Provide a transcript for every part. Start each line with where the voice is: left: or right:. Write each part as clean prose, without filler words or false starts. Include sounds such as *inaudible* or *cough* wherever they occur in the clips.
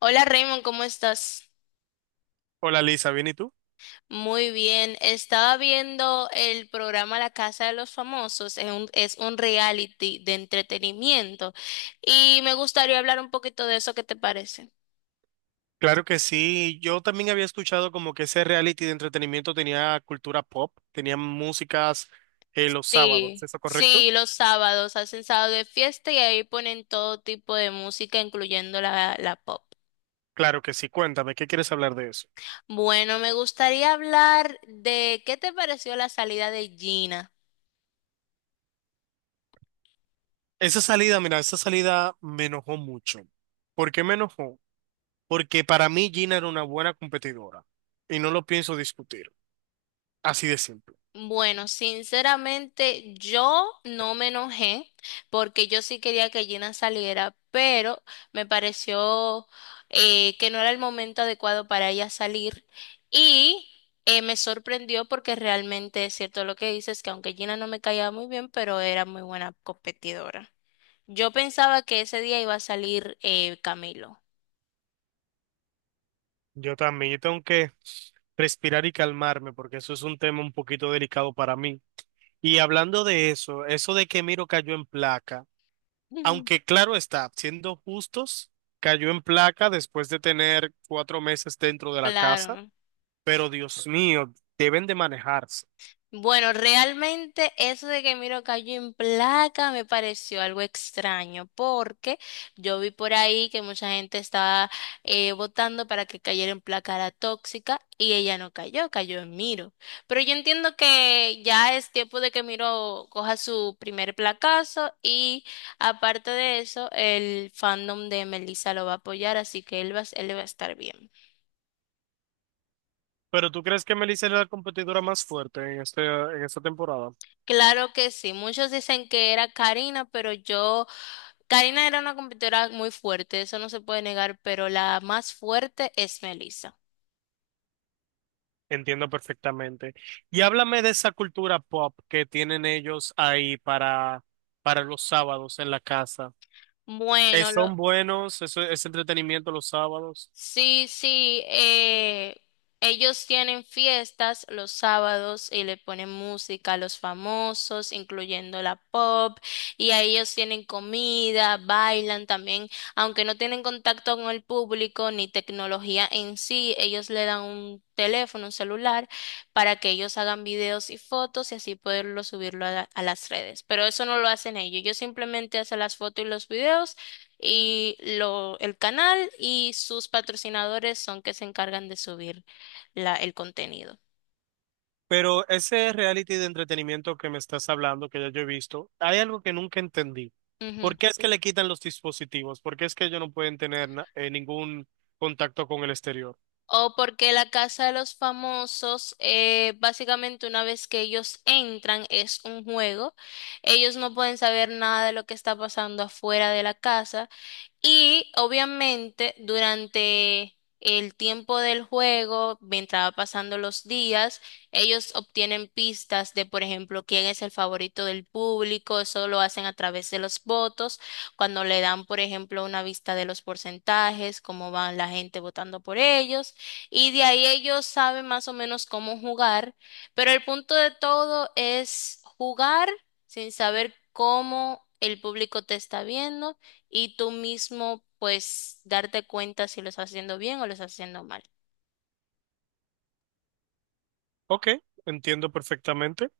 left: Hola Raymond, ¿cómo estás?
right: Hola Lisa, ¿bien y tú?
left: Muy bien. Estaba viendo el programa La Casa de los Famosos. Es un reality de entretenimiento y me gustaría hablar un poquito de eso. ¿Qué te parece?
right: Claro que sí, yo también había escuchado como que ese reality de entretenimiento tenía cultura pop, tenía músicas los sábados, ¿es
left: Sí,
right: eso correcto?
left: sí, los sábados hacen sábado de fiesta y ahí ponen todo tipo de música, incluyendo la pop.
right: Claro que sí, cuéntame, ¿qué quieres hablar de eso?
left: Bueno, me gustaría hablar de qué te pareció la salida de Gina.
right: Esa salida, mira, esa salida me enojó mucho. ¿Por qué me enojó? Porque para mí Gina era una buena competidora y no lo pienso discutir, así de simple.
left: Bueno, sinceramente yo no me enojé porque yo sí quería que Gina saliera, pero me pareció que no era el momento adecuado para ella salir y me sorprendió porque realmente es cierto lo que dices, que aunque Gina no me caía muy bien, pero era muy buena competidora. Yo pensaba que ese día iba a salir Camilo.
right: Yo también, yo tengo que respirar y calmarme porque eso es un tema un poquito delicado para mí. Y hablando de eso, eso de que Miro cayó en placa, aunque claro está, siendo justos, cayó en placa después de tener 4 meses dentro
left: *laughs*
right: de la casa,
left: Claro.
right: pero Dios mío, deben de manejarse.
left: Bueno, realmente eso de que Miro cayó en placa me pareció algo extraño, porque yo vi por ahí que mucha gente estaba votando para que cayera en placa la tóxica y ella no cayó, cayó en Miro. Pero yo entiendo que ya es tiempo de que Miro coja su primer placazo y aparte de eso, el fandom de Melissa lo va a apoyar, así que él va a estar bien.
right: Pero ¿tú crees que Melissa es la competidora más fuerte en esta temporada?
left: Claro que sí, muchos dicen que era Karina, pero yo, Karina era una competidora muy fuerte, eso no se puede negar, pero la más fuerte es Melissa.
right: Entiendo perfectamente. Y háblame de esa cultura pop que tienen ellos ahí para los sábados en la casa.
left: Bueno,
right: ¿Son buenos? ¿Eso es entretenimiento los sábados?
left: sí, sí, ellos tienen fiestas los sábados y le ponen música a los famosos, incluyendo la pop, y a ellos tienen comida, bailan también, aunque no tienen contacto con el público ni tecnología en sí, ellos le dan un teléfono, un celular, para que ellos hagan videos y fotos y así poderlo subirlo a, a las redes. Pero eso no lo hacen ellos, ellos simplemente hacen las fotos y los videos y lo, el canal y sus patrocinadores son que se encargan de subir la, el contenido.
right: Pero ese reality de entretenimiento que me estás hablando, que ya yo he visto, hay algo que nunca entendí.
left: Ujú.
right: ¿Por qué es que le quitan los dispositivos? ¿Por qué es que ellos no pueden tener ningún contacto con el exterior?
left: O porque la Casa de los Famosos, básicamente una vez que ellos entran, es un juego. Ellos no pueden saber nada de lo que está pasando afuera de la casa. Y obviamente durante el tiempo del juego, mientras va pasando los días, ellos obtienen pistas de, por ejemplo, quién es el favorito del público. Eso lo hacen a través de los votos, cuando le dan, por ejemplo, una vista de los porcentajes, cómo van la gente votando por ellos. Y de ahí ellos saben más o menos cómo jugar. Pero el punto de todo es jugar sin saber cómo el público te está viendo y tú mismo pues darte cuenta si lo estás haciendo bien o lo estás haciendo mal.
right: Ok, entiendo perfectamente.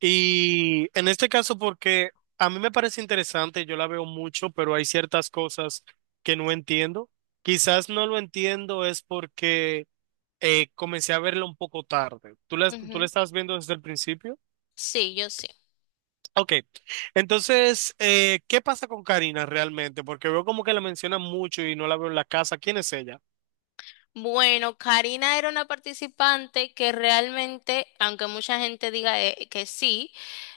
right: Y en este caso, porque a mí me parece interesante, yo la veo mucho, pero hay ciertas cosas que no entiendo. Quizás no lo entiendo es porque comencé a verlo un poco tarde. ¿Tú la
left: Ujú.
right: estabas viendo desde el principio?
left: Sí, yo.
right: Ok, entonces, ¿qué pasa con Karina realmente? Porque veo como que la mencionan mucho y no la veo en la casa. ¿Quién es ella?
left: Bueno, Karina era una participante que realmente, aunque mucha gente diga que sí,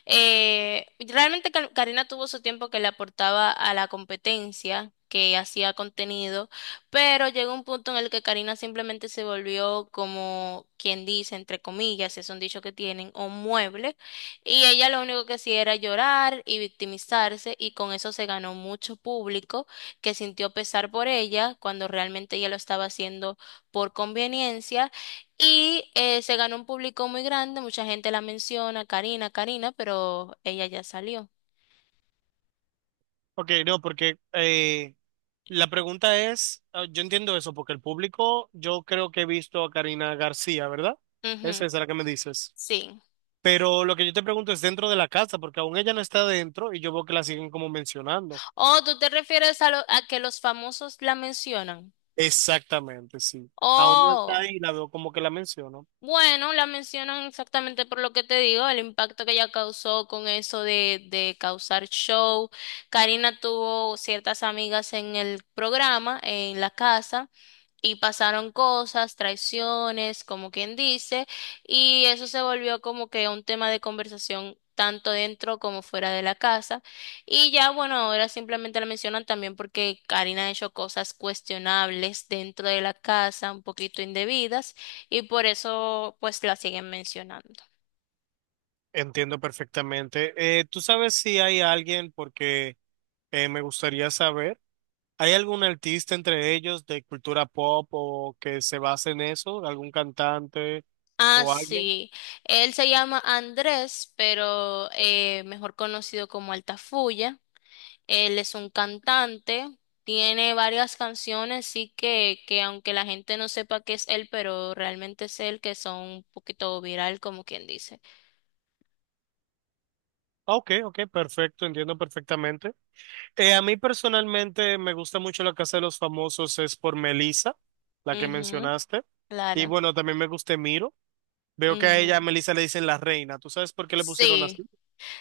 left: realmente Karina tuvo su tiempo que le aportaba a la competencia, que hacía contenido, pero llegó un punto en el que Karina simplemente se volvió como quien dice, entre comillas, es un dicho que tienen, un mueble, y ella lo único que hacía era llorar y victimizarse, y con eso se ganó mucho público que sintió pesar por ella cuando realmente ella lo estaba haciendo por conveniencia y se ganó un público muy grande, mucha gente la menciona, Karina, Karina, pero ella ya salió.
right: Ok, no, porque la pregunta es, ah, yo entiendo eso, porque el público, yo creo que he visto a Karina García, ¿verdad?
left: Ujú,
right: Esa es la que me dices.
left: sí.
right: Pero lo que yo te pregunto es dentro de la casa, porque aún ella no está dentro y yo veo que la siguen como mencionando.
left: Oh, ¿tú te refieres a, a que los famosos la mencionan?
right: Exactamente, sí. Aún no está
left: Oh,
right: ahí y la veo como que la menciono.
left: bueno, la mencionan exactamente por lo que te digo, el impacto que ella causó con eso de causar show. Karina tuvo ciertas amigas en el programa, en la casa. Y pasaron cosas, traiciones, como quien dice, y eso se volvió como que un tema de conversación tanto dentro como fuera de la casa. Y ya, bueno, ahora simplemente la mencionan también porque Karina ha hecho cosas cuestionables dentro de la casa, un poquito indebidas, y por eso pues la siguen mencionando.
right: Entiendo perfectamente. ¿Tú sabes si hay alguien porque... me gustaría saber, ¿hay algún artista entre ellos de cultura pop o que se base en eso? ¿Algún cantante
left: Ah,
right: o alguien?
left: sí, él se llama Andrés, pero mejor conocido como Altafulla. Él es un cantante, tiene varias canciones, sí que aunque la gente no sepa que es él, pero realmente es él, que son un poquito viral, como quien dice.
right: Ah, ok, ok, perfecto, entiendo perfectamente. A mí personalmente me gusta mucho la Casa de los Famosos, es por Melissa, la que
left: Ujú,
right: mencionaste. Y
left: claro.
right: bueno, también me gusta Miro. Veo que a ella, a
left: Ujú.
right: Melissa le dicen la reina. ¿Tú sabes por qué le pusieron así?
left: Sí.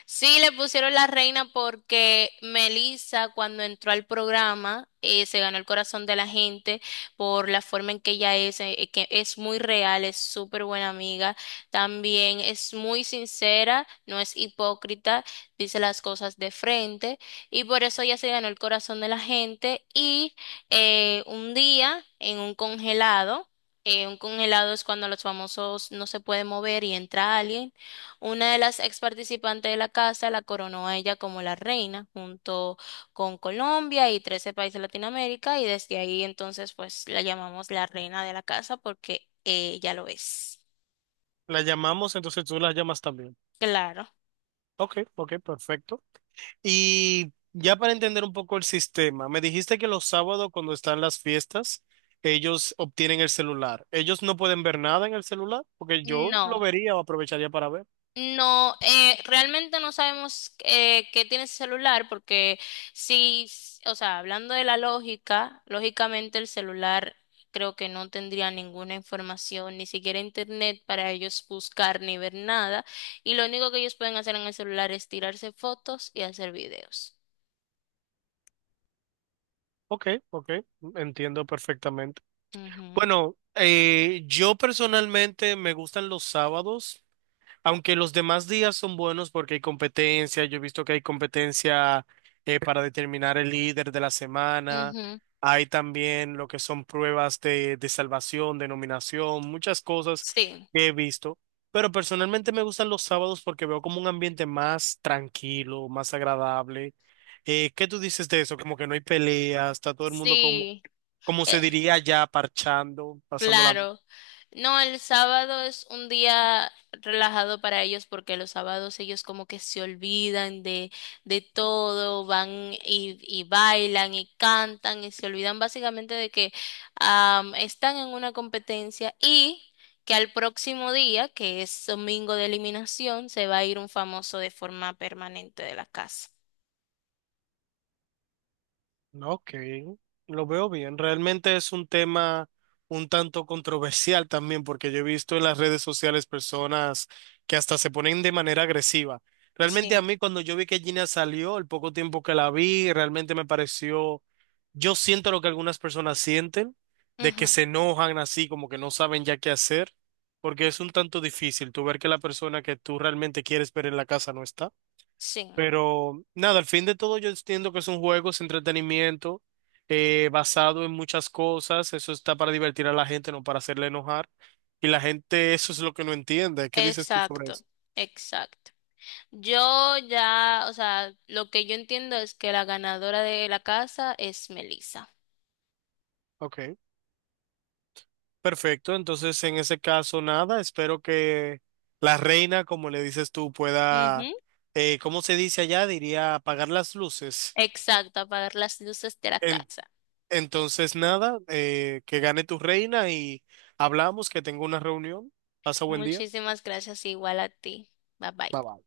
left: Sí, le pusieron la reina porque Melissa, cuando entró al programa, se ganó el corazón de la gente por la forma en que ella es, que es muy real, es súper buena amiga, también es muy sincera, no es hipócrita, dice las cosas de frente y por eso ella se ganó el corazón de la gente y un día en un congelado. Un congelado es cuando los famosos no se pueden mover y entra alguien. Una de las ex participantes de la casa la coronó a ella como la reina, junto con Colombia y 13 países de Latinoamérica, y desde ahí entonces pues la llamamos la reina de la casa porque ella lo es.
right: La llamamos, entonces tú la llamas también.
left: Claro.
right: Ok, ok, perfecto. Y ya para entender un poco el sistema, me dijiste que los sábados cuando están las fiestas, ellos obtienen el celular. Ellos no pueden ver nada en el celular porque yo lo
left: No.
right: vería o aprovecharía para ver.
left: No, realmente no sabemos qué tiene ese celular porque sí, o sea, hablando de la lógica, lógicamente el celular creo que no tendría ninguna información, ni siquiera internet para ellos buscar ni ver nada. Y lo único que ellos pueden hacer en el celular es tirarse fotos y hacer videos.
right: Ok, ok, entiendo perfectamente.
left: Ujú,
right: Bueno, yo personalmente me gustan los sábados. Aunque los demás días son buenos porque hay competencia, yo he visto que hay competencia, para determinar el líder de la semana,
left: ujú,
right: hay también lo que son pruebas de salvación, de nominación, muchas cosas
left: sí,
right: que he visto, pero personalmente me gustan los sábados porque veo como un ambiente más tranquilo, más agradable. ¿Qué tú dices de eso? Como que no hay peleas, está todo el mundo como,
left: sí.
right: como
left: Eh,
right: se diría ya, parchando, pasando.
left: Claro. No, el sábado es un día relajado para ellos porque los sábados ellos como que se olvidan de todo, van y bailan y cantan y se olvidan básicamente de que están en una competencia y que al próximo día, que es domingo de eliminación, se va a ir un famoso de forma permanente de la casa.
right: Ok, lo veo bien. Realmente es un tema un tanto controversial también, porque yo he visto en las redes sociales personas que hasta se ponen de manera agresiva. Realmente a
left: Sí.
right: mí cuando yo vi que Gina salió, el poco tiempo que la vi, realmente me pareció, yo siento lo que algunas personas sienten, de
left: Ujú,
right: que se enojan así, como que no saben ya qué hacer, porque es un tanto difícil tú ver que la persona que tú realmente quieres ver en la casa no está.
left: sí,
right: Pero nada, al fin de todo yo entiendo que es un juego, es entretenimiento, basado en muchas cosas, eso está para divertir a la gente, no para hacerle enojar. Y la gente eso es lo que no entiende. ¿Qué dices tú sobre
left: exacto,
right: eso?
left: exacto. Yo ya, o sea, lo que yo entiendo es que la ganadora de la casa es Melissa.
right: Ok, perfecto. Entonces, en ese caso, nada, espero que la reina, como le dices tú, pueda,
left: Ujú.
right: ¿cómo se dice allá? Diría apagar las luces.
left: Exacto, apagar las luces de la
right: En-
left: casa.
right: entonces, nada, que gane tu reina y hablamos, que tengo una reunión. Pasa buen día.
left: Muchísimas gracias, igual a ti. Bye bye.
right: Bye bye.